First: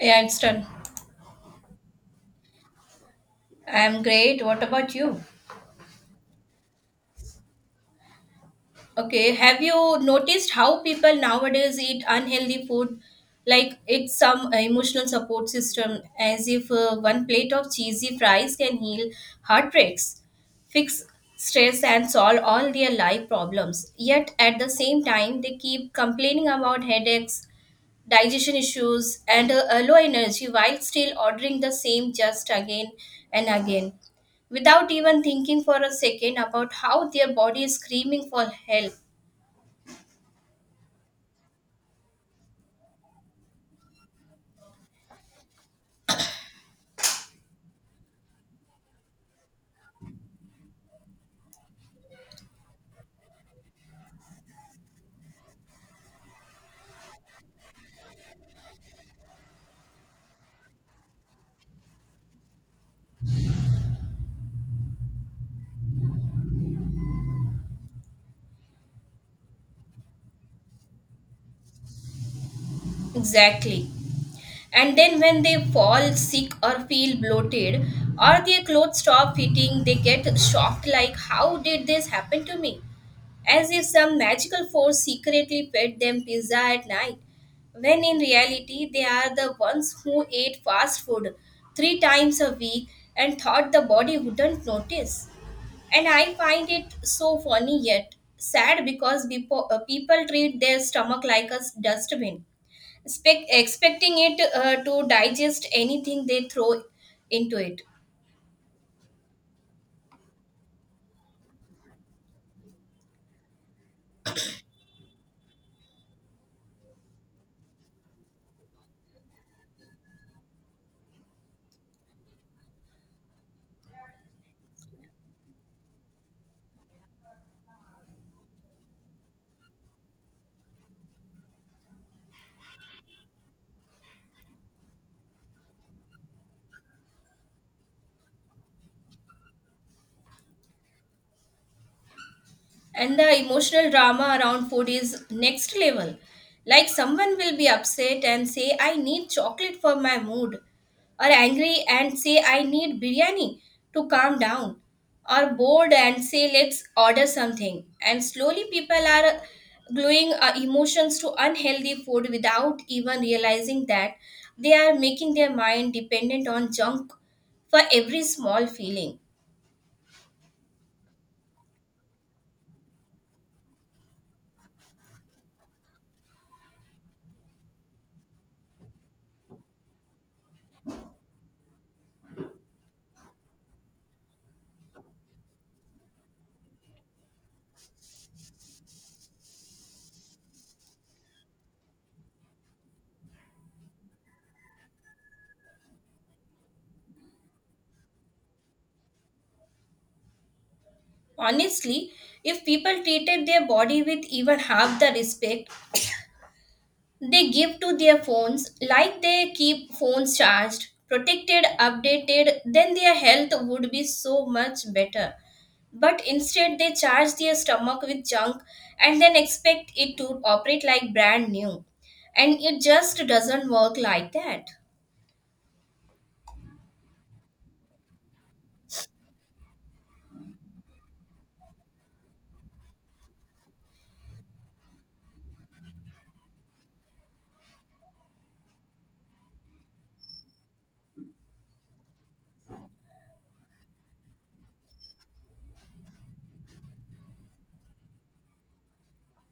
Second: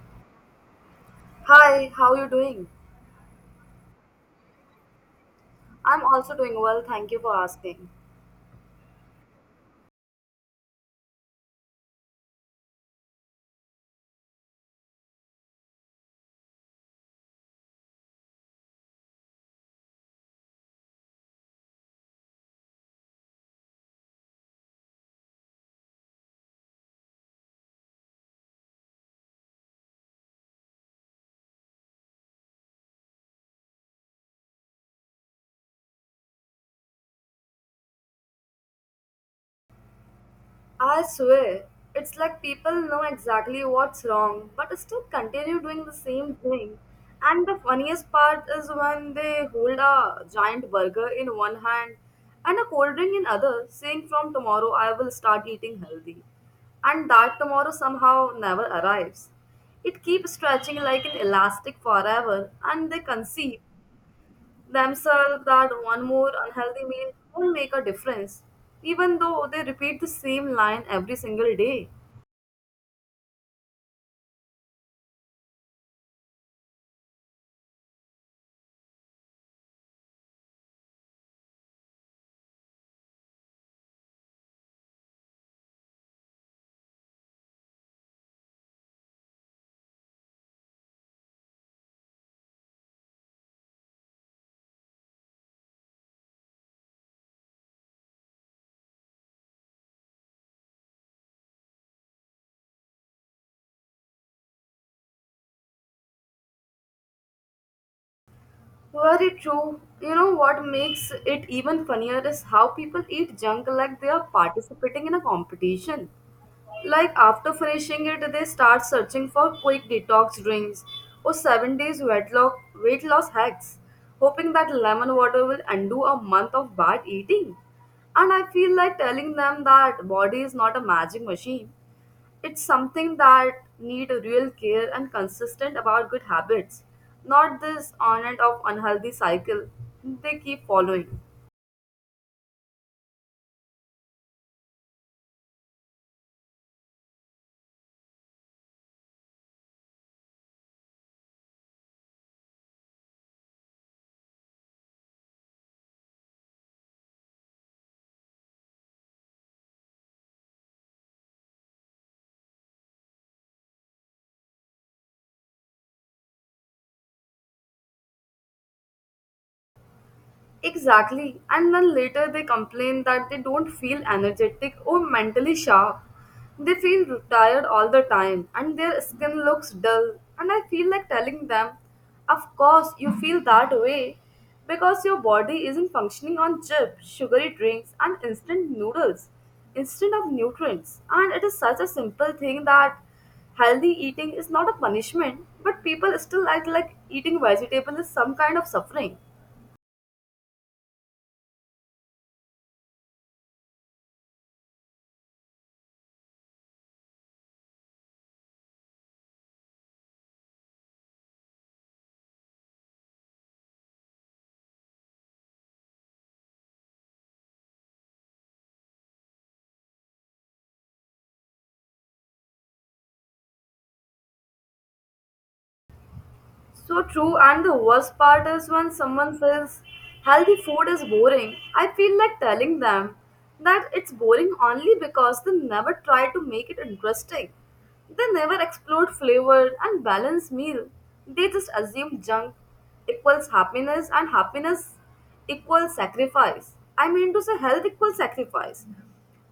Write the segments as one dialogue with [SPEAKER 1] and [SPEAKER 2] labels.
[SPEAKER 1] Yeah, it's done.
[SPEAKER 2] Hi, how you doing?
[SPEAKER 1] I'm great. What about you?
[SPEAKER 2] I'm also doing well, thank you for asking.
[SPEAKER 1] Okay, have you noticed how people nowadays eat unhealthy food? Like it's some emotional support system, as if one plate of cheesy fries can heal heartbreaks, fix stress, and solve all their life problems. Yet at the same time, they keep complaining about headaches, digestion issues, and a low energy while still ordering the same just again and again without even thinking for a second about how their body is screaming for help.
[SPEAKER 2] I swear, it's like people know exactly what's wrong, but still continue doing the same thing. And the funniest part is when they hold a giant burger in one hand and a cold drink in other, saying from tomorrow I will start eating healthy. And that tomorrow somehow never arrives. It keeps stretching like an elastic forever, and they conceive themselves that one more unhealthy meal won't make a difference, even though they repeat the same line every single day.
[SPEAKER 1] Exactly. And then when they fall sick or feel bloated or their clothes stop fitting, they get shocked like, how did this happen to me? As if some magical force secretly fed them pizza at night, when in reality they are the ones who ate fast food 3 times a week and thought the body wouldn't notice. And I find it so funny yet sad because people treat their stomach like a dustbin, expecting it to digest anything they throw into it.
[SPEAKER 2] Very true. You know what makes it even funnier is how people eat junk like they are participating in a competition. Like after finishing it, they start searching for quick detox drinks or seven days weight loss hacks, hoping that lemon water will undo a month of bad eating. And I feel like telling them that body is not a magic machine. It's something that need real care and consistent about good habits, not this on and off unhealthy cycle they keep following.
[SPEAKER 1] And the emotional drama around food is next level. Like someone will be upset and say, I need chocolate for my mood, or angry and say, I need biryani to calm down, or bored and say, let's order something. And slowly people are gluing emotions to unhealthy food without even realizing that they are making their mind dependent on junk for every small feeling.
[SPEAKER 2] Exactly. And then later they complain that they don't feel energetic or mentally sharp. They feel tired all the time and their skin looks dull. And I feel like telling them, of course, you feel that way because your body isn't functioning on chip, sugary drinks, and instant noodles instead of nutrients. And it is such a simple thing that healthy eating is not a punishment, but people still act like eating vegetable is some kind of suffering.
[SPEAKER 1] Honestly, if people treated their body with even half the respect they give to their phones, like they keep phones charged, protected, updated, then their health would be so much better. But instead, they charge their stomach with junk and then expect it to operate like brand new. And it just doesn't work like that.
[SPEAKER 2] So true, and the worst part is when someone says healthy food is boring, I feel like telling them that it's boring only because they never try to make it interesting. They never explored flavor and balanced meal. They just assume junk equals happiness and happiness equals sacrifice. I mean to say health equals sacrifice.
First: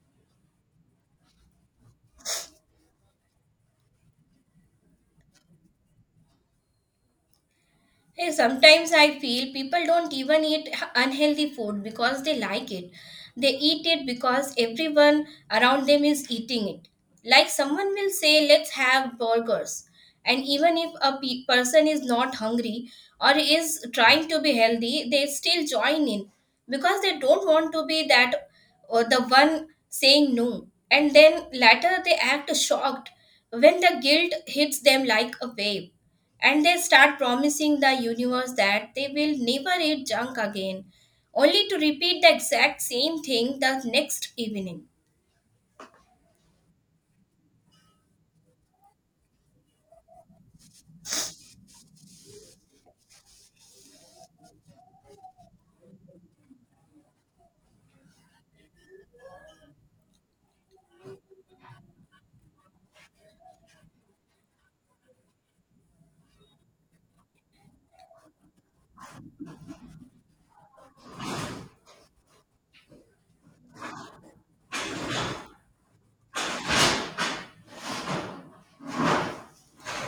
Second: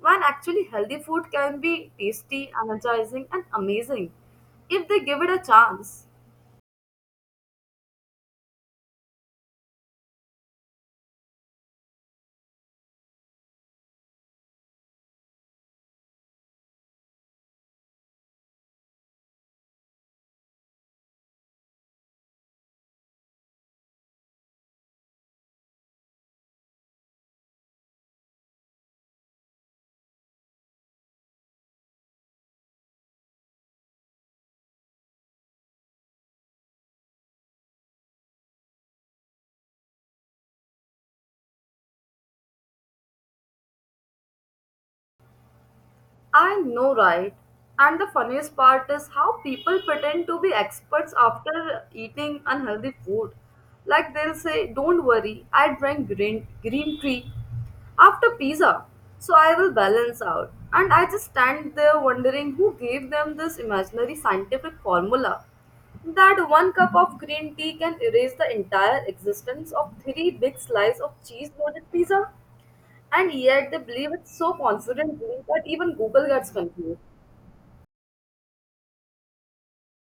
[SPEAKER 2] When actually healthy food can be tasty, energizing, and amazing if they give it a chance.
[SPEAKER 1] Hey, sometimes I feel people don't even eat unhealthy food because they like it. They eat it because everyone around them is eating it. Like someone will say, let's have burgers. And even if a person is not hungry or is trying to be healthy, they still join in because they don't want to be that or the one saying no. And then later they act shocked when the guilt hits them like a wave, and they start promising the universe that they will never eat junk again, only to repeat the exact same thing the next evening.
[SPEAKER 2] I know, right? And the funniest part is how people pretend to be experts after eating unhealthy food. Like they'll say, Don't worry, I drank green tea after pizza, so I will balance out. And I just stand there wondering who gave them this imaginary scientific formula that one cup of green tea can erase the entire existence of three big slices of cheese loaded pizza. And yet they believe it so confidently that even Google gets confused.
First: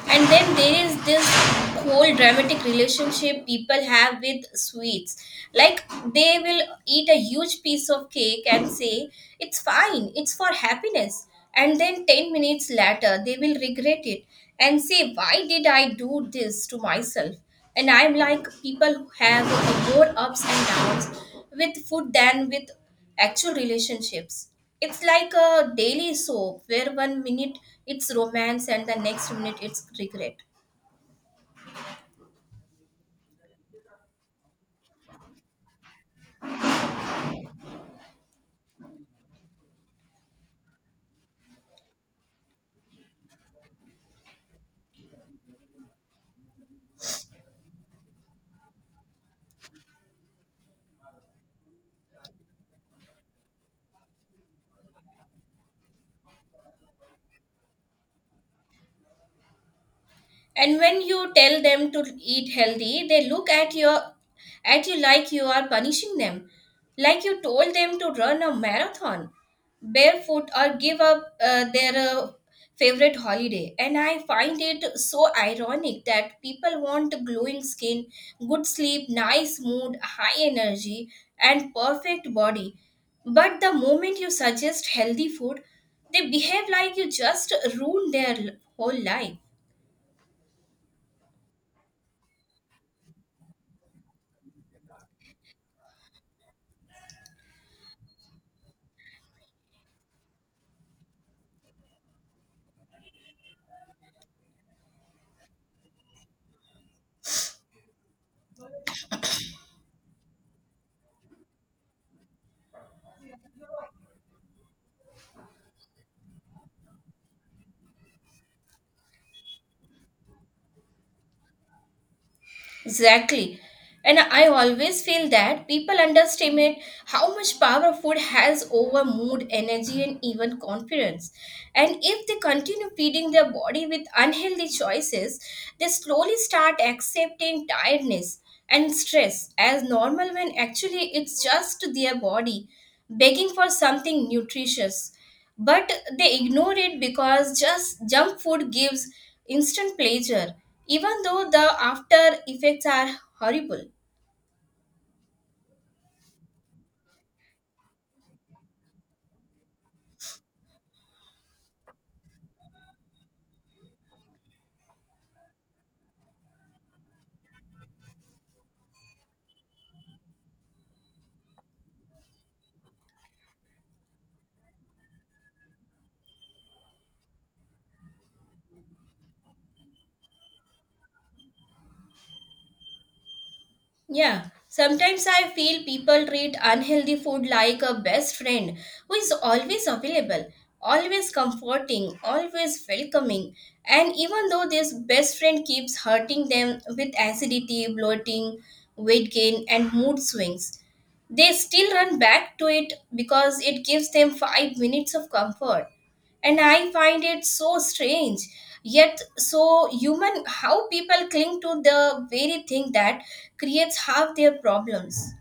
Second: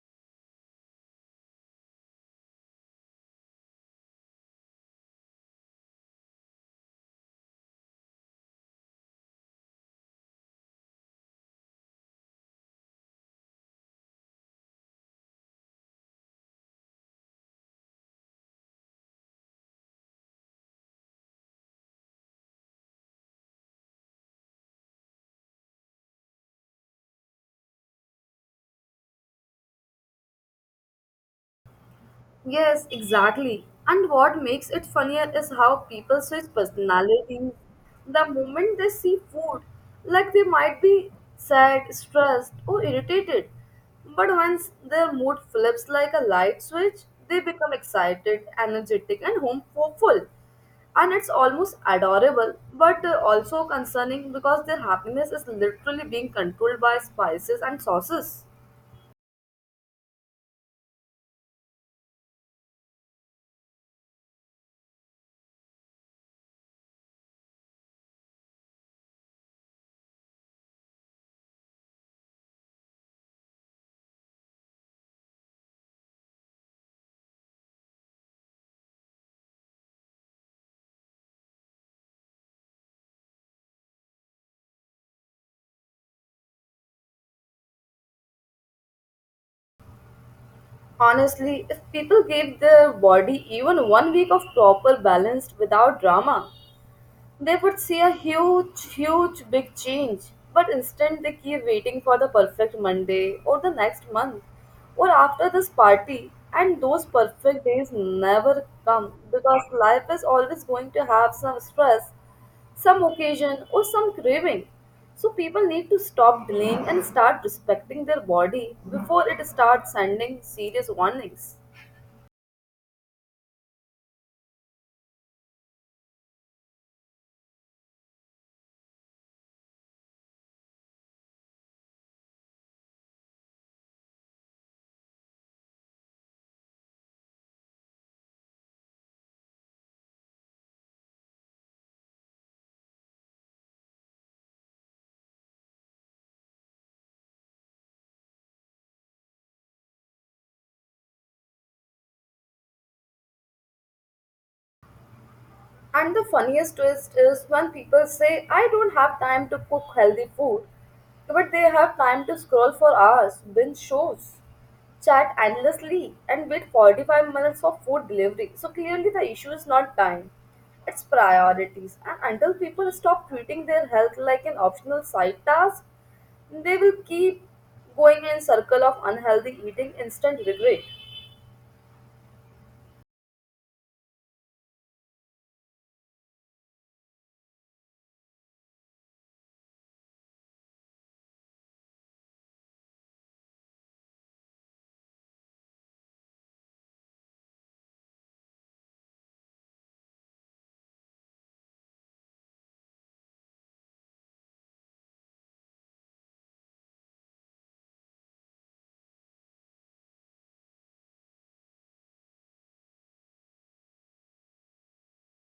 [SPEAKER 1] And then there is this whole dramatic relationship people have with sweets. Like they will eat a huge piece of cake and say, it's fine, it's for happiness. And then 10 minutes later, they will regret it and say, why did I do this to myself? And I'm like, people who have more ups and downs with food than with actual relationships. It's like a daily soap where one minute it's romance and the next minute it's regret.
[SPEAKER 2] Yes, exactly. And what makes it funnier is how people switch personalities the moment they see food. Like they might be sad, stressed, or irritated. But once their mood flips like a light switch, they become excited, energetic, and hopeful. And it's almost adorable, but also concerning because their happiness is literally being controlled by spices and sauces.
[SPEAKER 1] And when you tell them to eat healthy, they look at you like you are punishing them, like you told them to run a marathon barefoot or give up their favorite holiday. And I find it so ironic that people want glowing skin, good sleep, nice mood, high energy, and perfect body, but the moment you suggest healthy food, they behave like you just ruined their whole life.
[SPEAKER 2] Honestly, if people gave their body even one week of proper balance without drama, they would see a huge big change, but instead they keep waiting for the perfect Monday or the next month or after this party, and those perfect days never come because life is always going to have some stress, some occasion, or some craving. So people need to stop delaying and start respecting their body before it starts sending serious warnings.
[SPEAKER 1] Exactly. And I always feel that people underestimate how much power food has over mood, energy, and even confidence. And if they continue feeding their body with unhealthy choices, they slowly start accepting tiredness and stress as normal, when actually it's just their body begging for something nutritious, but they ignore it because just junk food gives instant pleasure, even though the after effects are horrible.
[SPEAKER 2] And the funniest twist is when people say, I don't have time to cook healthy food, but they have time to scroll for hours, binge shows, chat endlessly, and wait 45 minutes for food delivery. So clearly, the issue is not time, it's priorities. And until people stop treating their health like an optional side task, they will keep going in circle of unhealthy eating, instant regret.
[SPEAKER 1] Yeah, sometimes I feel people treat unhealthy food like a best friend who is always available, always comforting, always welcoming. And even though this best friend keeps hurting them with acidity, bloating, weight gain, and mood swings, they still run back to it because it gives them 5 minutes of comfort. And I find it so strange, yet so human, how people cling to the very thing that creates half their problems.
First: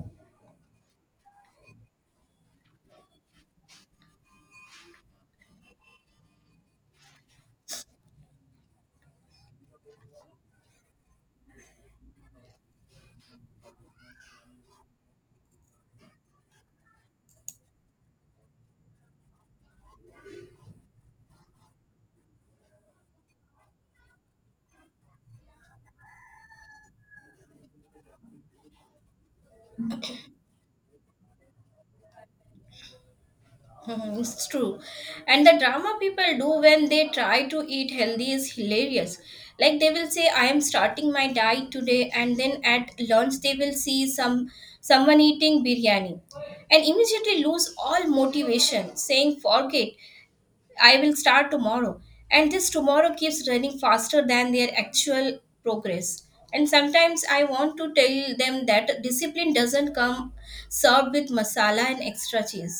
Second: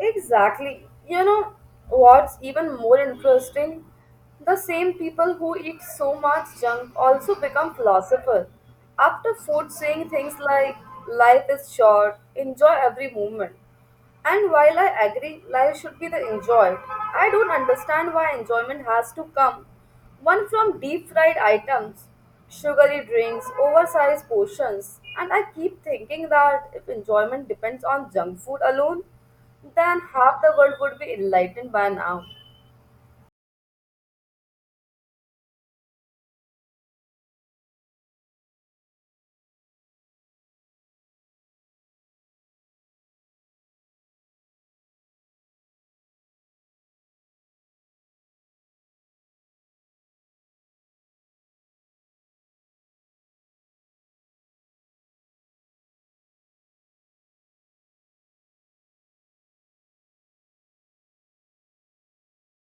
[SPEAKER 2] Exactly. You know what's even more interesting? The same people who eat so much junk also become philosophers. After food, saying things like, life is short, enjoy every moment. And while I agree life should be the enjoyed, I don't understand why enjoyment has to come one from deep fried items, sugary drinks, oversized portions, and I keep thinking that if enjoyment depends on junk food alone, then half the world would be enlightened by now.
[SPEAKER 1] Mhm. This is true. And the drama people do when they try to eat healthy is hilarious. Like they will say, I am starting my diet today, and then at lunch they will see someone eating biryani and immediately lose all motivation, saying, forget, I will start tomorrow. And this tomorrow keeps running faster than their actual progress. And sometimes I want to tell them that discipline doesn't come served with masala and extra cheese.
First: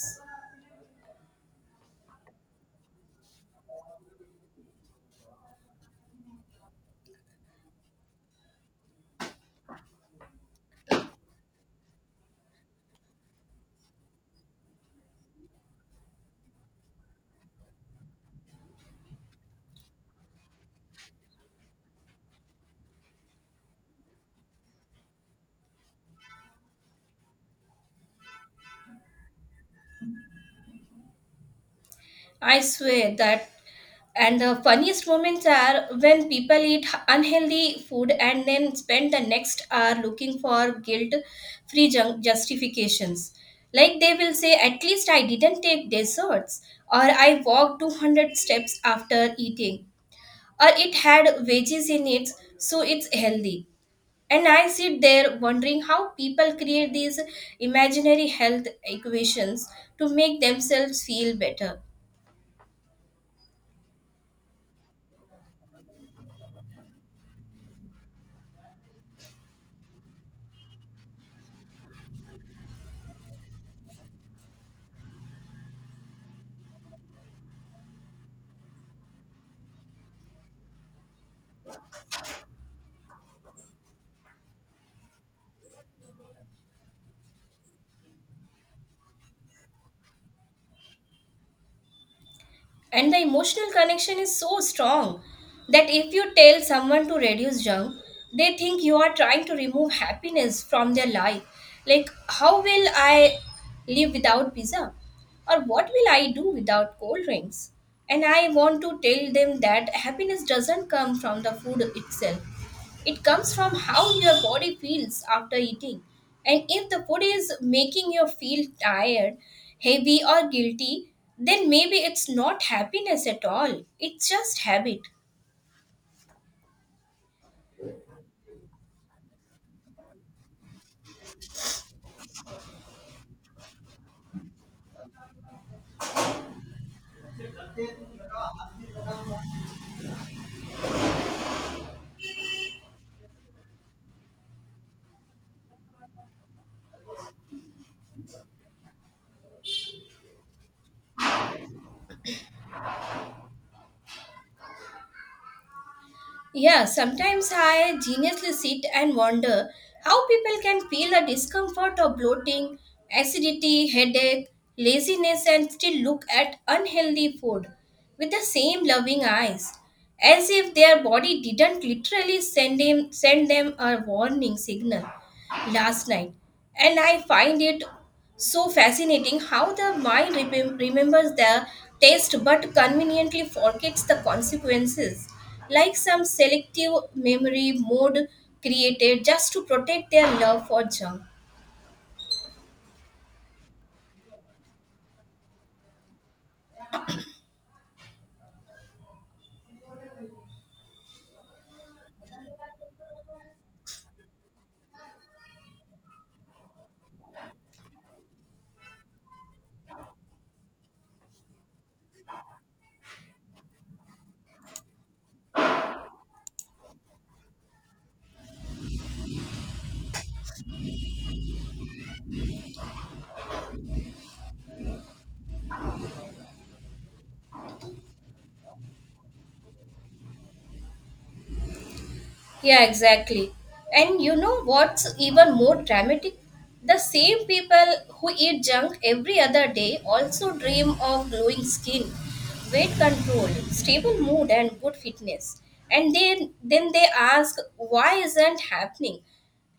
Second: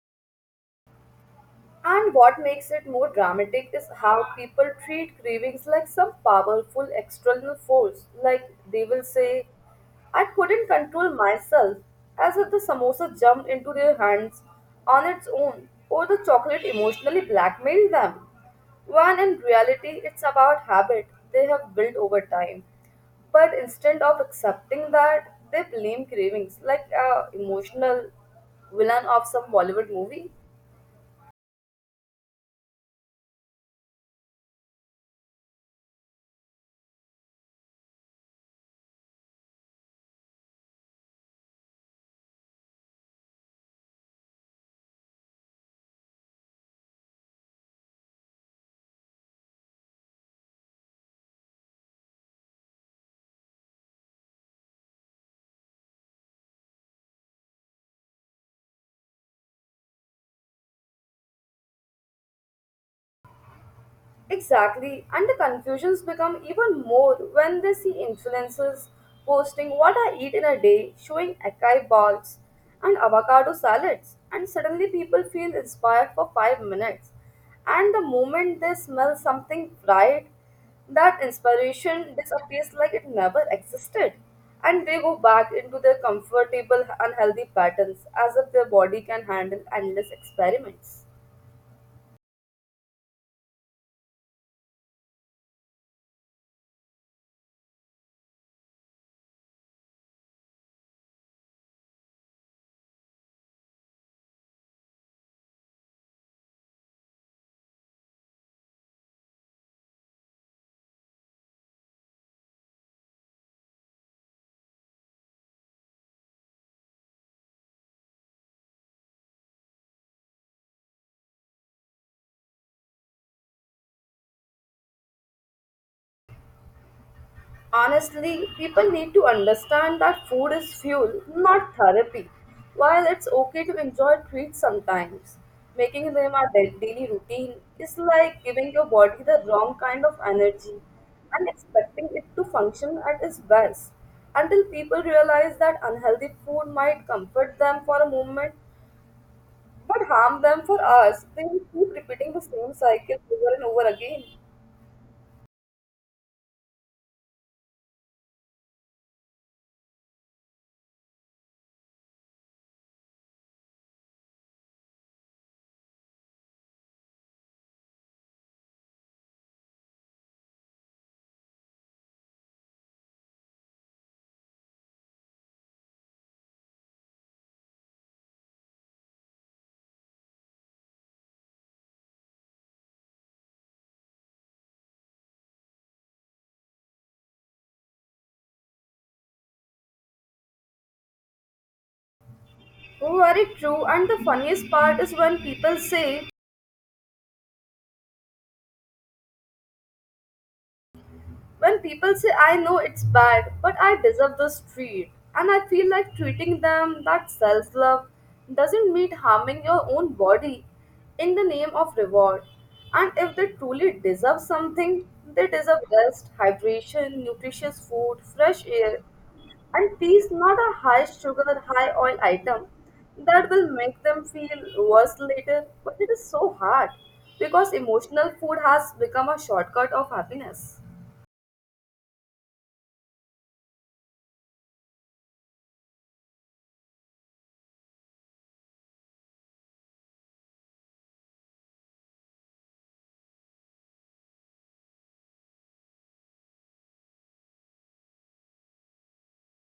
[SPEAKER 2] And what makes it more dramatic is how people treat cravings like some powerful external force. Like they will say, I couldn't control myself, as if the samosa jumped into their hands on its own, or the chocolate emotionally blackmailed them. When in reality, it's about habit they have built over time. But instead of accepting that, they blame cravings like a emotional villain of some Bollywood movie.
[SPEAKER 1] I swear that. And the funniest moments are when people eat unhealthy food and then spend the next hour looking for guilt free justifications. Like they will say, at least I didn't take desserts, or I walked 200 steps after eating, or it had veggies in it, so it's healthy. And I sit there wondering how people create these imaginary health equations to make themselves feel better.
[SPEAKER 2] Exactly, and the confusions become even more when they see influencers posting what I eat in a day, showing acai bowls and avocado salads, and suddenly people feel inspired for 5 minutes. And the moment they smell something fried, that inspiration disappears like it never existed. And they go back into their comfortable, unhealthy patterns as if their body can handle endless experiments.
[SPEAKER 1] And the emotional connection is so strong that if you tell someone to reduce junk, they think you are trying to remove happiness from their life. Like, how will I live without pizza, or what will I do without cold drinks? And I want to tell them that happiness doesn't come from the food itself, it comes from how your body feels after eating. And if the food is making you feel tired, heavy, or guilty, then maybe it's not happiness at all. It's just habit.
[SPEAKER 2] Honestly, people need to understand that food is fuel, not therapy. While it's okay to enjoy treats sometimes, making them a daily routine is like giving your body the wrong kind of energy and expecting it to function at its best. Until people realize that unhealthy food might comfort them for a moment but harm them for hours, they will keep repeating the same cycle over and over again.
[SPEAKER 1] Yeah, sometimes I geniusly sit and wonder how people can feel the discomfort of bloating, acidity, headache, laziness, and still look at unhealthy food with the same loving eyes, as if their body didn't literally send them a warning signal last night. And I find it so fascinating how the mind remembers the taste but conveniently forgets the consequences, like some selective memory mode created just to protect their love for junk.
[SPEAKER 2] Very true. And the funniest part is when people say I know it's bad, but I deserve this treat, and I feel like treating them that self love doesn't mean harming your own body in the name of reward. And if they truly deserve something, they deserve rest, hydration, nutritious food, fresh air, and peace, not a high sugar, high oil item that will make them feel worse later. But it is so hard because emotional food has become a shortcut of happiness.
[SPEAKER 1] Yeah, exactly. And you know what's even more dramatic? The same people who eat junk every other day also dream of glowing skin, weight control, stable mood, and good fitness. And then, they ask, why isn't happening?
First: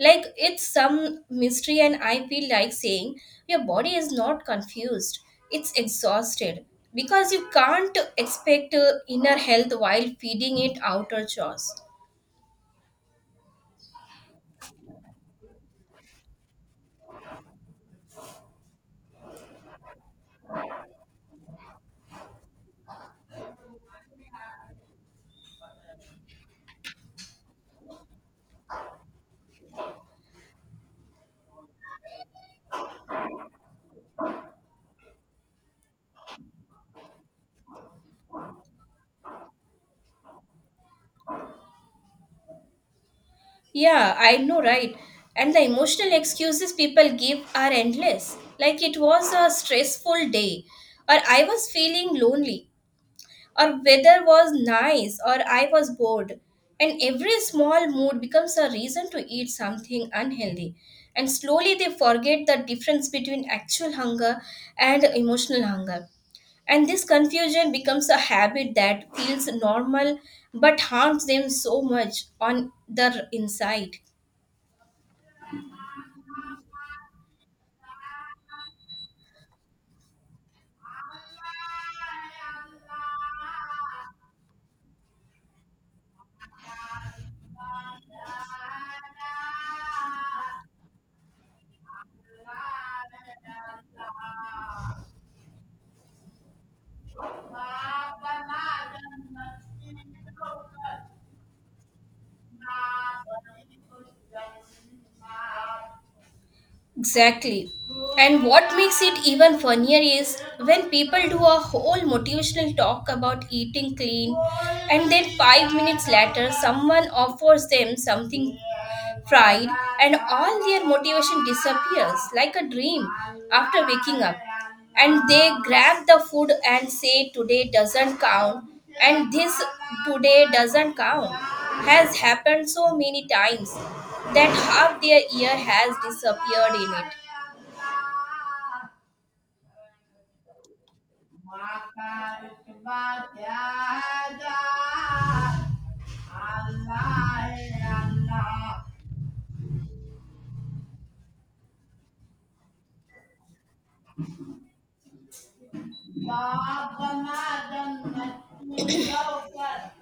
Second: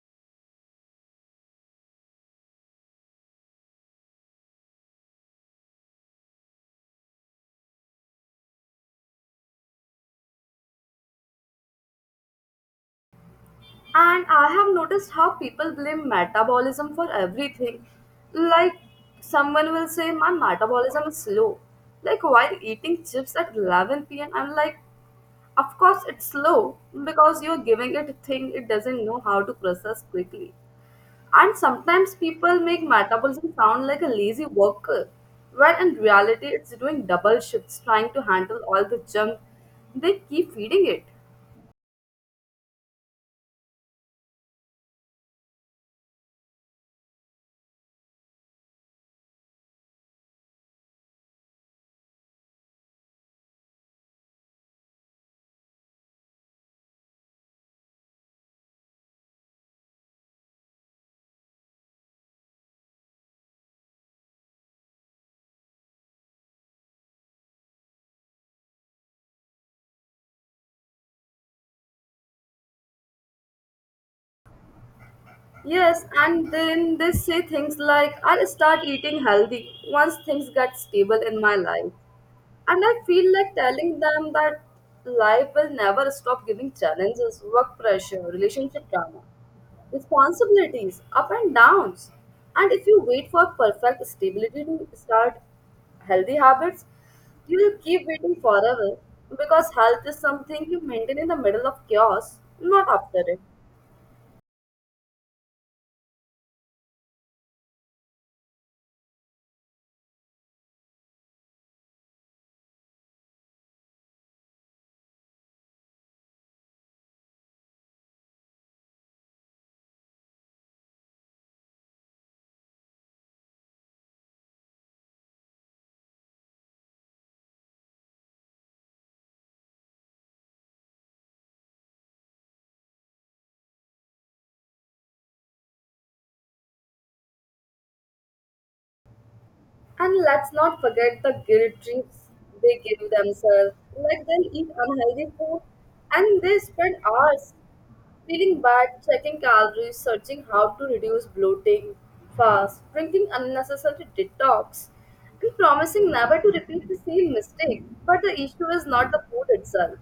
[SPEAKER 1] Like it's some mystery, and I feel like saying, your body is not confused, it's exhausted, because you can't expect inner health while feeding it outer chores.
[SPEAKER 2] And I have noticed how people blame metabolism for everything. Like someone will say, My metabolism is slow. Like while eating chips at 11 p.m., I'm like, Of course, it's slow because you're giving it a thing it doesn't know how to process quickly. And sometimes people make metabolism sound like a lazy worker, where in reality, it's doing double shifts trying to handle all the junk they keep feeding it.
[SPEAKER 1] Yeah, I know, right? And the emotional excuses people give are endless. Like, it was a stressful day, or I was feeling lonely, or weather was nice, or I was bored. And every small mood becomes a reason to eat something unhealthy. And slowly they forget the difference between actual hunger and emotional hunger. And this confusion becomes a habit that feels normal but harms them so much on their inside.
[SPEAKER 2] Yes, and then they say things like, I'll start eating healthy once things get stable in my life. And I feel like telling them that life will never stop giving challenges, work pressure, relationship drama, responsibilities, up and downs. And if you wait for perfect stability to start healthy habits, you will keep waiting forever because health is something you maintain in the middle of chaos, not after it.
[SPEAKER 1] Thank you. Exactly. And what makes it even funnier is when people do a whole motivational talk about eating clean, and then 5 minutes later, someone offers them something fried, and all their motivation disappears like a dream after waking up. And they grab the food and say, today doesn't count. And this today doesn't count has happened so many times that half their year has disappeared in
[SPEAKER 2] And let's not forget the guilt trips they give themselves. Like they'll eat unhealthy food and they spend hours
[SPEAKER 1] it.
[SPEAKER 2] feeling bad, checking calories, searching how to reduce bloating, fast, drinking unnecessary detox, and promising never to repeat the same mistake.
[SPEAKER 1] Mabanagan
[SPEAKER 2] But the issue is
[SPEAKER 1] at
[SPEAKER 2] not the
[SPEAKER 1] ilaw
[SPEAKER 2] food
[SPEAKER 1] ka,
[SPEAKER 2] itself.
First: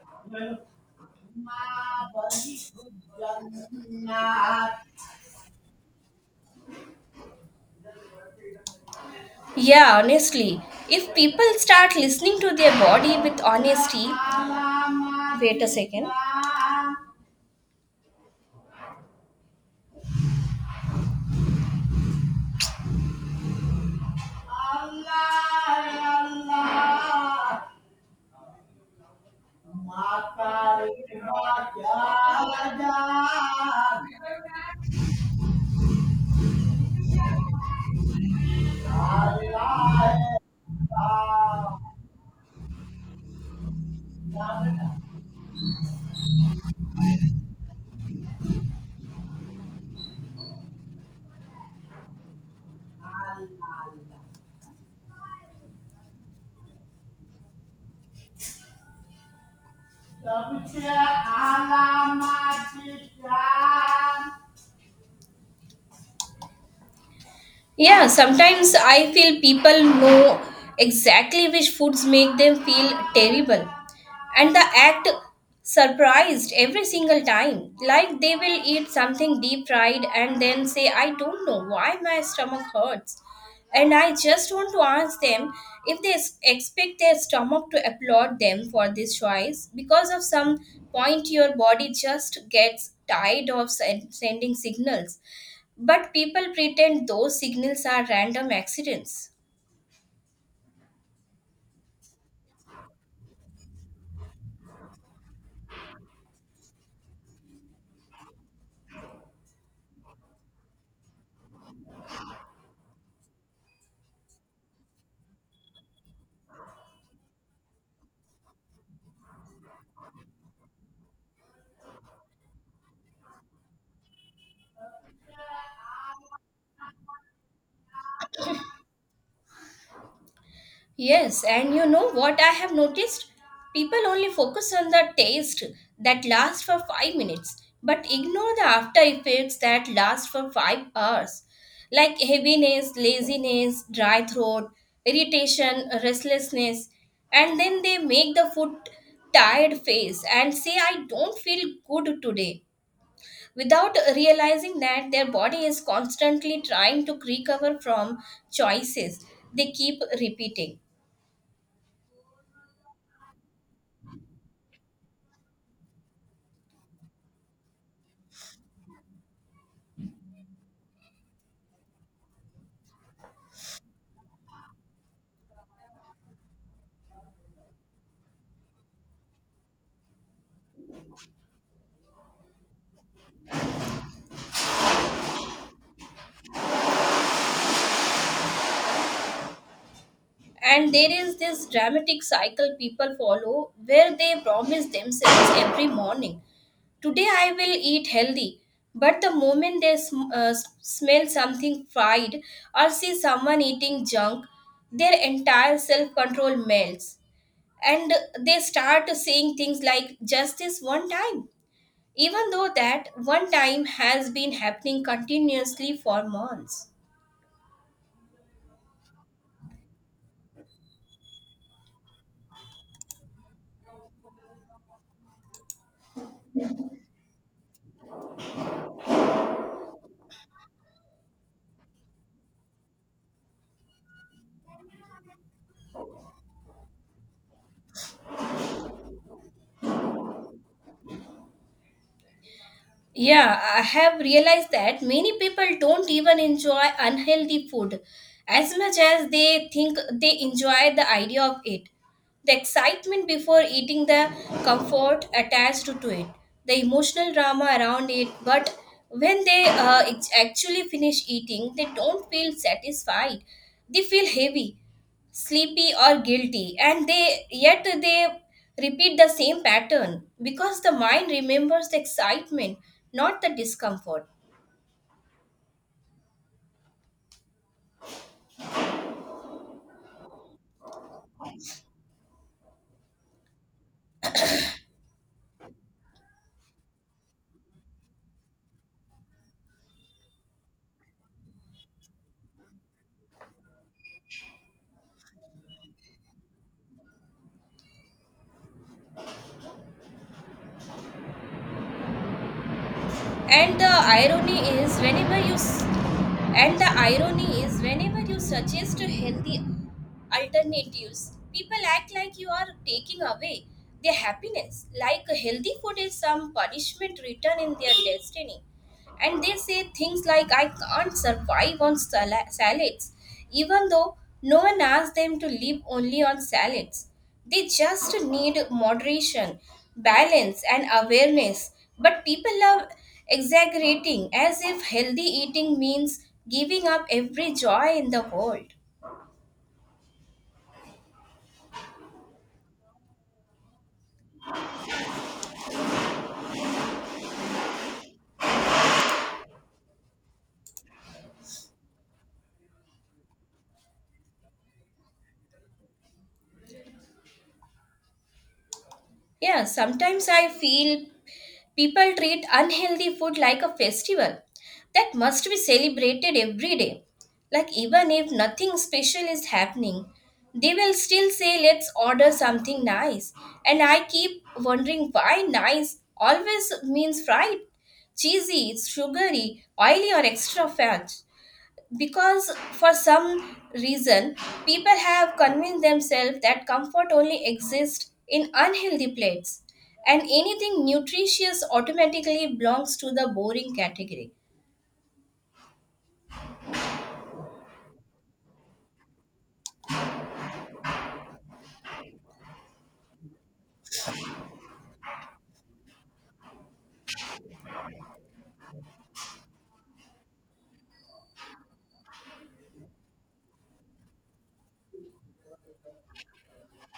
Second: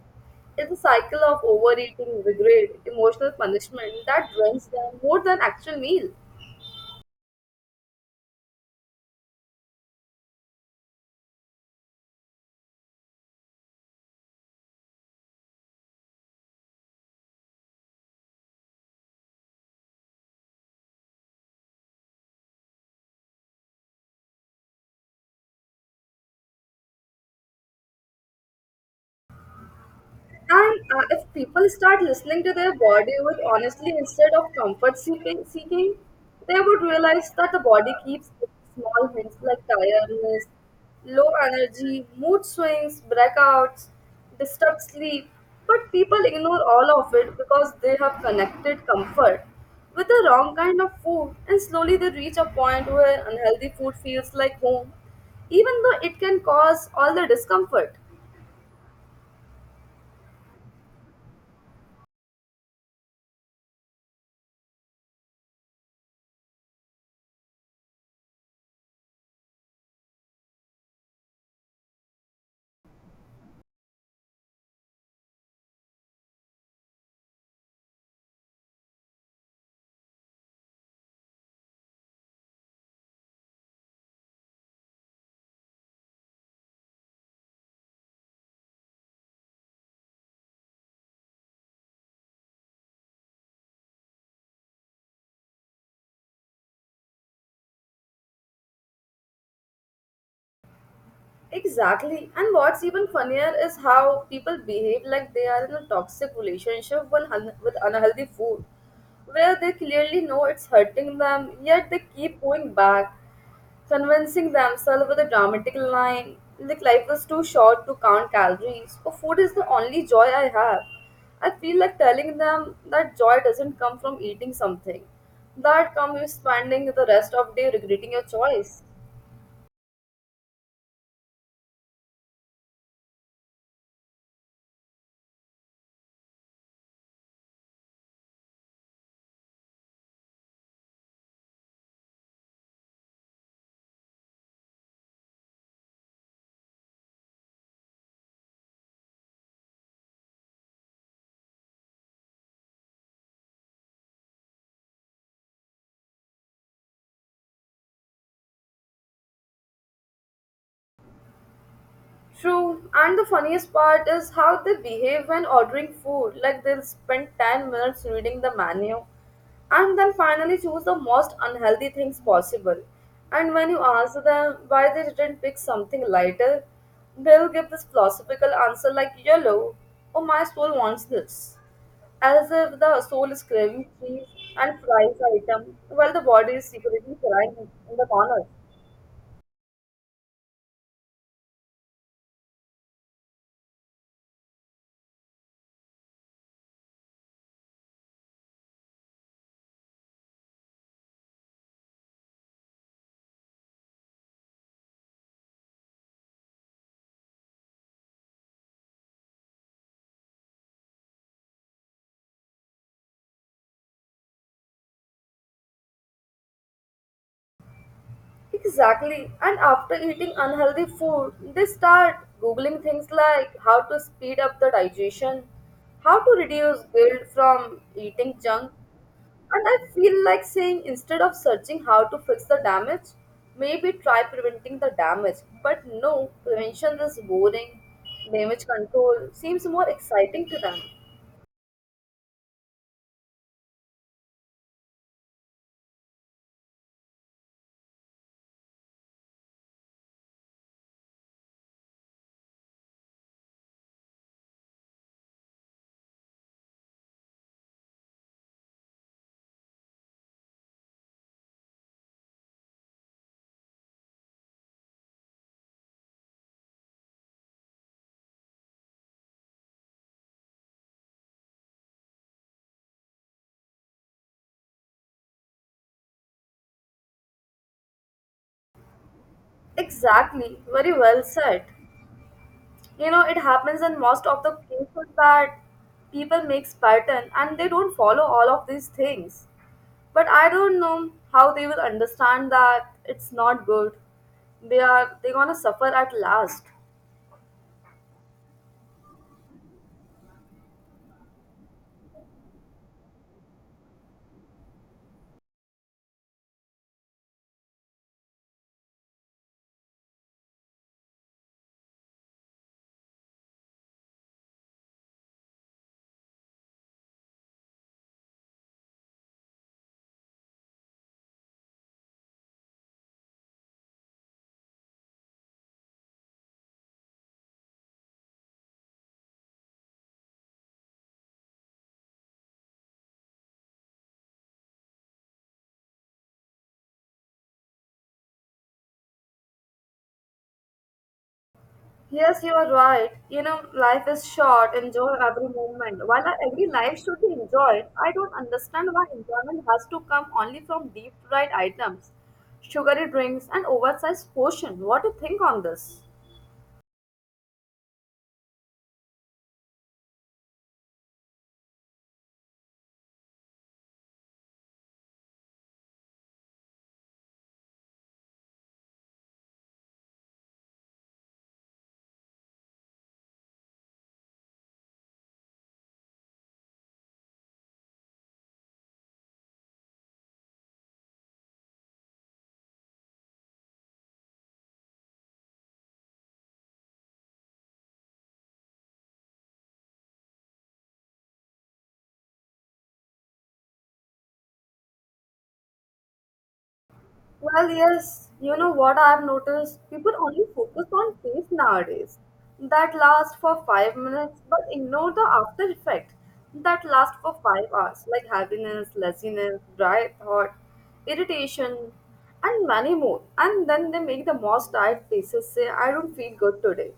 [SPEAKER 2] It's a cycle of overeating, regret, emotional
[SPEAKER 1] mabalibugan
[SPEAKER 2] punishment
[SPEAKER 1] na.
[SPEAKER 2] that drains them more than actual meal.
[SPEAKER 1] Yeah, honestly, if people start listening to their body with honesty, wait a second.
[SPEAKER 2] And If people start listening to their body with honestly instead of seeking, they would realize that the body keeps small hints like tiredness, low energy, mood swings, breakouts, disturbed sleep. But people ignore all of it because they have connected comfort with the wrong kind of food, and slowly they reach a point where unhealthy food feels like home, even though it can cause all the discomfort.
[SPEAKER 1] Yeah, sometimes I feel people know exactly which foods make them feel terrible, and they act surprised every single time. Like they will eat something deep fried and then say, I don't know why my stomach hurts. And I just want to ask them if they expect their stomach to applaud them for this choice. Because of some point, your body just gets tired of sending signals. But people pretend those signals are random accidents.
[SPEAKER 2] Exactly. And what's even funnier is how people behave like they are in a toxic relationship with un with unhealthy food, where they clearly know it's hurting them, yet they keep going back, convincing themselves with a dramatic line like life is too short to count calories, or food is the only joy I have. I feel like telling them that joy doesn't come from eating something, that comes spending the rest of day regretting your choice.
[SPEAKER 1] Yes, and you know what I have noticed? People only focus on the taste that lasts for 5 minutes but ignore the after effects that last for 5 hours, like heaviness, laziness, dry throat, irritation, restlessness. And then they make the food tired face and say, I don't feel good today, without realizing that their body is constantly trying to recover from choices they keep repeating.
[SPEAKER 2] True, and the funniest part is how they behave when ordering food. Like they'll spend 10 minutes reading the menu and then finally choose the most unhealthy things possible. And when you ask them why they didn't pick something lighter, they'll give this philosophical answer like yellow, oh my soul wants this. As if the soul is craving cheese and fries item, while the body is secretly crying in the corner.
[SPEAKER 1] And there is this dramatic cycle people follow where they promise themselves every morning, today I will eat healthy. But the moment they smell something fried or see someone eating junk, their entire self control melts. And they start saying things like, just this one time. Even though that one time has been happening continuously for months.
[SPEAKER 2] Exactly. And after eating unhealthy food, they start googling things like how to speed up the digestion, how to reduce guilt from eating junk. And I feel like saying instead of searching how to fix the damage, maybe try preventing the damage. But no, prevention is boring. Damage control seems more exciting to them.
[SPEAKER 1] Yeah, I have realized that many people don't even enjoy unhealthy food as much as they think they enjoy the idea of it. The excitement before eating, the comfort attached to it, the emotional drama around it, but when they actually finish eating, they don't feel satisfied. They feel heavy, sleepy, or guilty, and they yet they repeat the same pattern because the mind remembers the excitement, not the discomfort.
[SPEAKER 2] Exactly. Very well said. You know, it happens in most of the places that people makes pattern and they don't follow all of these things, but I don't know how they will understand that it's not good. They are they gonna suffer at last.
[SPEAKER 1] And the irony is, whenever you s- and the irony is whenever you suggest a healthy alternatives, people act like you are taking away their happiness, like a healthy food is some punishment written in their destiny. And they say things like, I can't survive on salads, even though no one asked them to live only on salads. They just need moderation, balance, and awareness. But people love exaggerating as if healthy eating means giving up every joy in the world.
[SPEAKER 2] Yes, you are right. You know, life is short, enjoy every moment. While I agree life should be enjoyed, I don't understand why enjoyment has to come only from deep fried items, sugary drinks, and oversized portion. What do you think on this?
[SPEAKER 1] Yeah, sometimes I feel people treat unhealthy food like a festival that must be celebrated every day. Like, even if nothing special is happening, they will still say, Let's order something nice. And I keep wondering why nice always means fried, cheesy, sugary, oily, or extra fat, because for some reason people have convinced themselves that comfort only exists in unhealthy plates, and anything nutritious automatically belongs to the boring category.
[SPEAKER 2] Well, yes, you know what I've noticed? People only focus on taste nowadays that last for 5 minutes but ignore the after effect that last for 5 hours, like heaviness, laziness, dry thought, irritation, and many more. And then they make the most tired faces say, I don't feel good today,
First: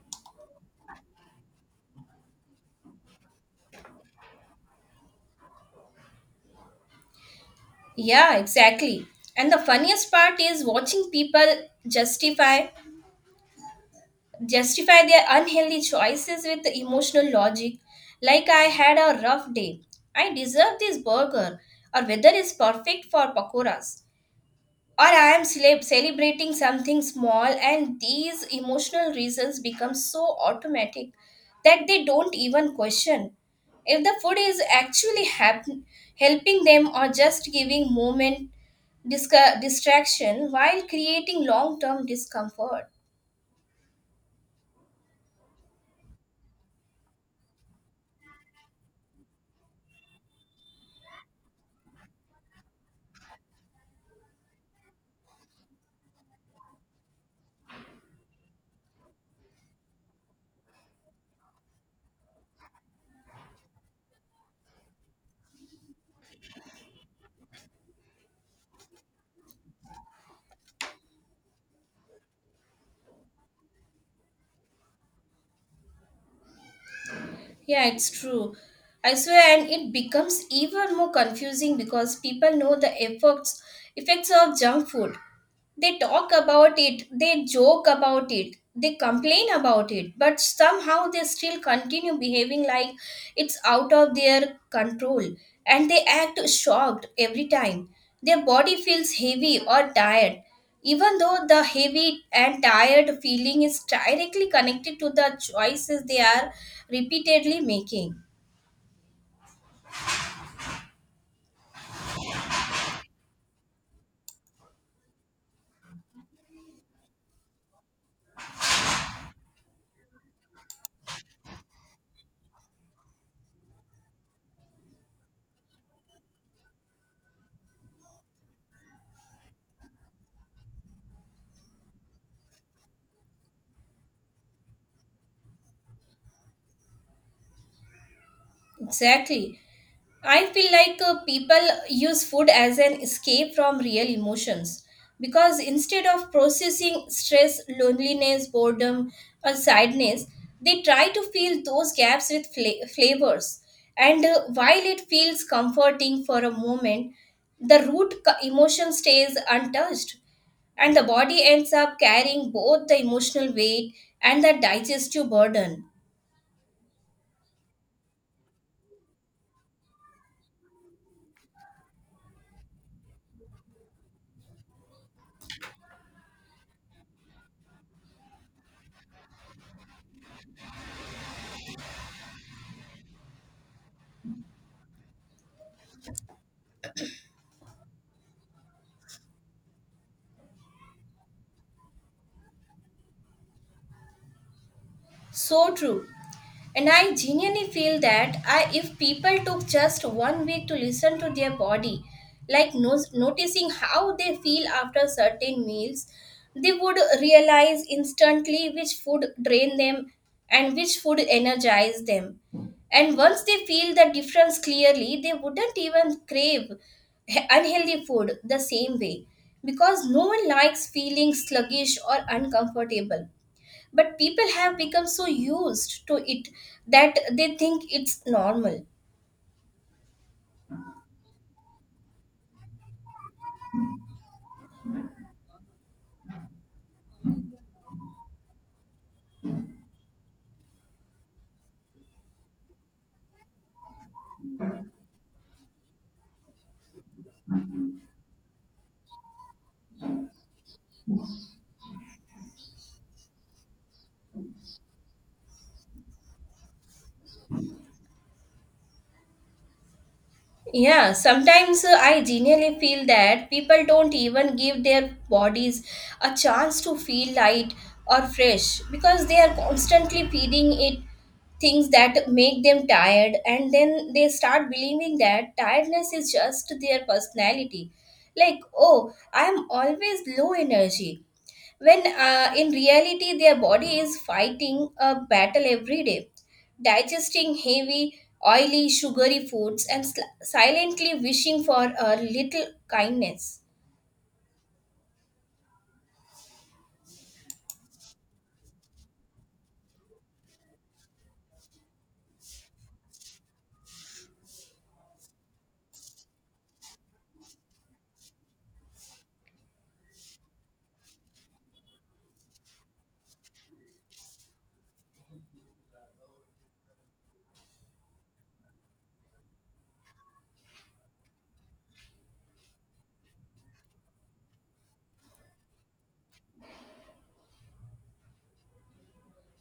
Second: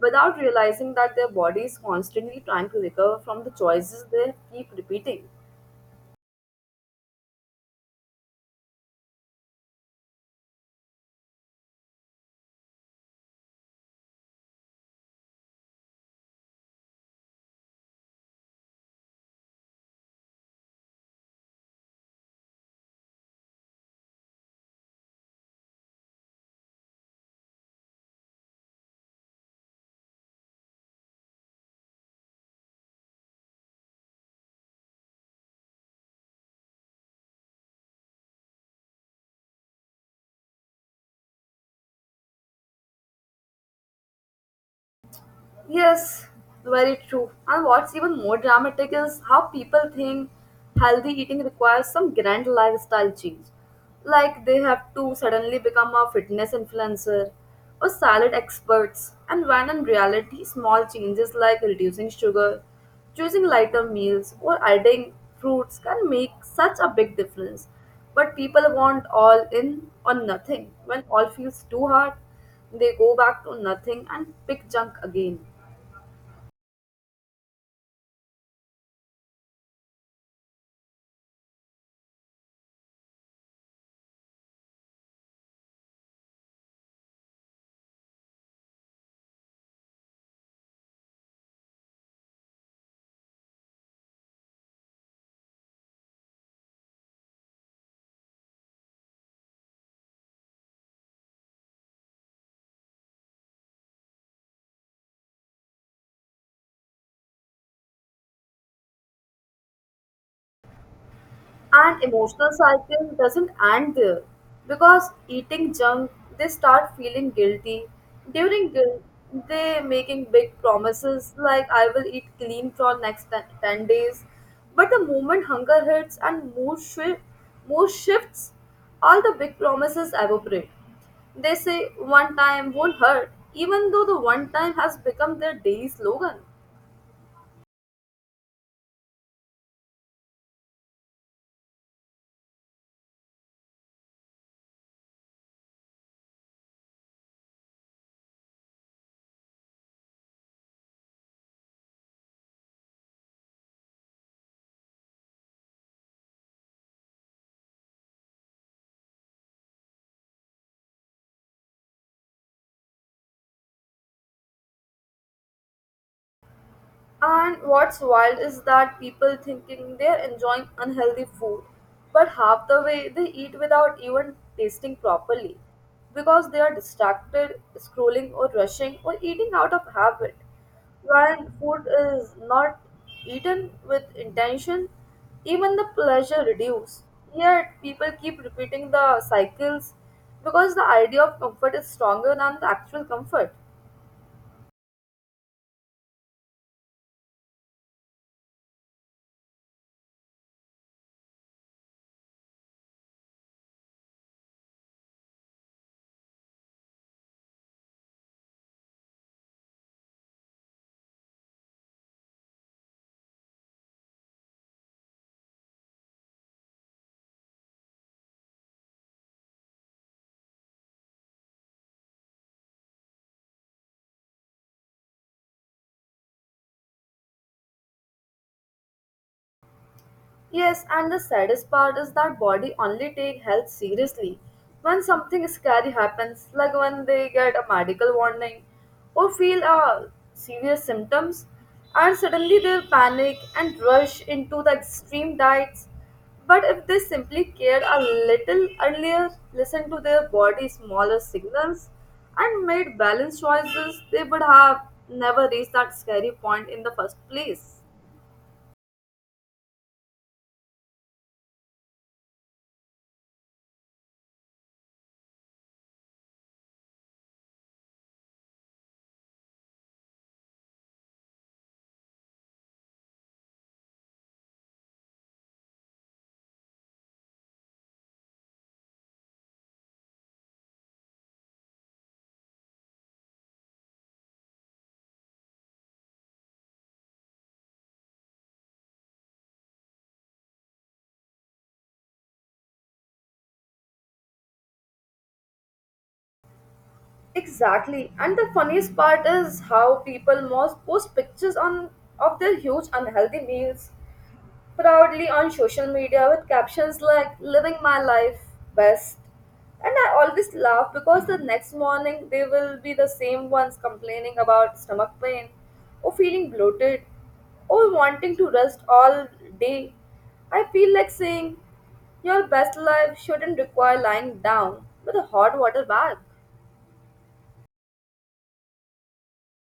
[SPEAKER 2] without realizing that their body is constantly trying to recover from the choices they keep repeating.
[SPEAKER 1] Yeah, exactly. And the funniest part is watching people justify justify their unhealthy choices with emotional logic. Like, I had a rough day, I deserve this burger, or "Weather is perfect for pakoras," or I am celebrating something small. And these emotional reasons become so automatic that they don't even question if the food is actually helping them, or just giving moment distraction while creating long term discomfort.
[SPEAKER 2] Yes, very true. And what's even more dramatic is how people think healthy eating requires some grand lifestyle change. Like they have to suddenly become a fitness influencer or salad experts. And when in reality, small changes like reducing sugar, choosing lighter meals, or adding fruits can make such a big difference. But people want all in or nothing. When all feels too hard, they go back to nothing and pick junk again.
[SPEAKER 1] Yeah, it's true. I swear, and it becomes even more confusing because people know the effects of junk food. They talk about it, they joke about it, they complain about it, but somehow they still continue behaving like it's out of their control, and they act shocked every time their body feels heavy or tired, even though the heavy and tired feeling is directly connected to the choices they are repeatedly making.
[SPEAKER 2] And emotional cycle doesn't end there. Because eating junk, they start feeling guilty. During guilt, they making big promises like I will eat clean for next 10 ten days, but the moment hunger hits and mood shifts, all the big promises evaporate. They say one time won't hurt, even though the one time has become their daily slogan.
[SPEAKER 1] Exactly. I feel like people use food as an escape from real emotions, because instead of processing stress, loneliness, boredom, or sadness, they try to fill those gaps with flavors. And while it feels comforting for a moment, the emotion stays untouched, and the body ends up carrying both the emotional weight and the digestive burden.
[SPEAKER 2] And what's wild is that people thinking they're enjoying unhealthy food, but half the way they eat without even tasting properly because they are distracted, scrolling, or rushing, or eating out of habit. When food is not eaten with intention, even the pleasure reduces. Yet people keep repeating the cycles because the idea of comfort is stronger than the actual comfort.
[SPEAKER 1] So true. And I genuinely feel that if people took just 1 week to listen to their body, like no, noticing how they feel after certain meals, they would realize instantly which food drain them and which food energize them. And once they feel the difference clearly, they wouldn't even crave unhealthy food the same way, because no one likes feeling sluggish or uncomfortable, but people have become so used to it that they think it's normal.
[SPEAKER 2] Yes, and the saddest part is that body only take health seriously when something scary happens, like when they get a medical warning or feel severe symptoms, and suddenly they'll panic and rush into the extreme diets. But if they simply cared a little earlier, listened to their body's smaller signals, and made balanced choices, they would have never reached that scary point in the first place.
[SPEAKER 1] Yeah, sometimes I genuinely feel that people don't even give their bodies a chance to feel light or fresh, because they are constantly feeding it things that make them tired, and then they start believing that tiredness is just their personality. Like, oh, I am always low energy, when in reality their body is fighting a battle every day, digesting heavy, oily, sugary foods, and silently wishing for a little kindness.
[SPEAKER 2] Exactly. And the funniest part is how people most post pictures on of their huge unhealthy meals proudly on social media with captions like living my life best. And I always laugh because the next morning they will be the same ones complaining about stomach pain or feeling bloated or wanting to rest all day. I feel like saying your best life shouldn't require lying down with a hot water bag.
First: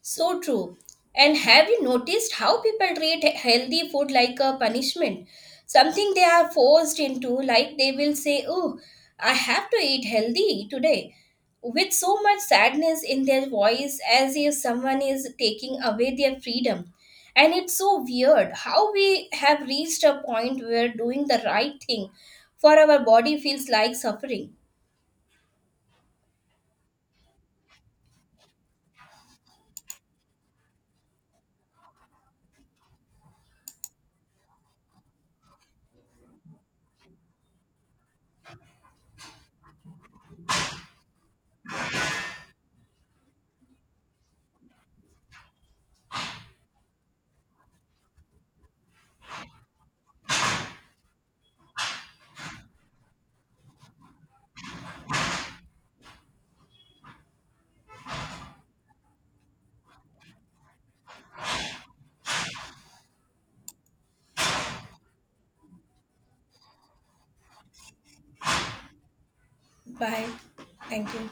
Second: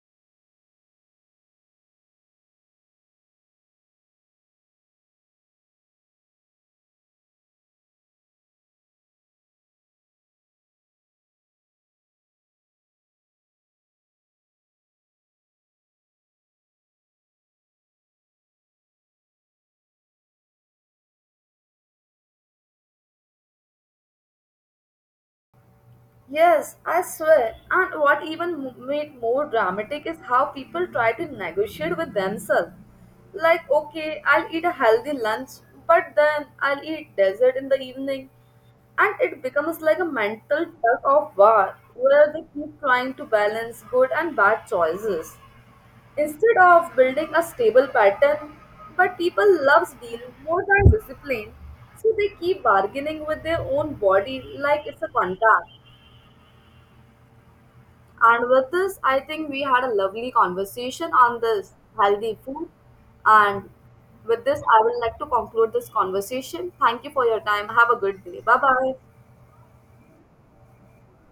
[SPEAKER 1] So true. And have you noticed how people treat healthy food like a punishment? Something they are forced into. Like, they will say, Oh, I have to eat healthy today, with so much sadness in their voice, as if someone is taking away their freedom. And it's so weird how we have reached a point where doing the right thing for our body feels like suffering.
[SPEAKER 2] Yes, I swear. And what even made more dramatic is how people try to negotiate with themselves. Like, okay, I'll eat a healthy lunch, but then I'll eat dessert in the evening. And it becomes like a mental tug of war where they keep trying to balance good and bad choices. Instead of building a stable pattern, but people love deal more than discipline, so they keep bargaining with their own body like it's a contract. And with this, I think we had a lovely conversation on this healthy food. And with this, I would like to conclude this conversation. Thank you for your time. Have a good day. Bye bye.
[SPEAKER 1] Bye. Thank you.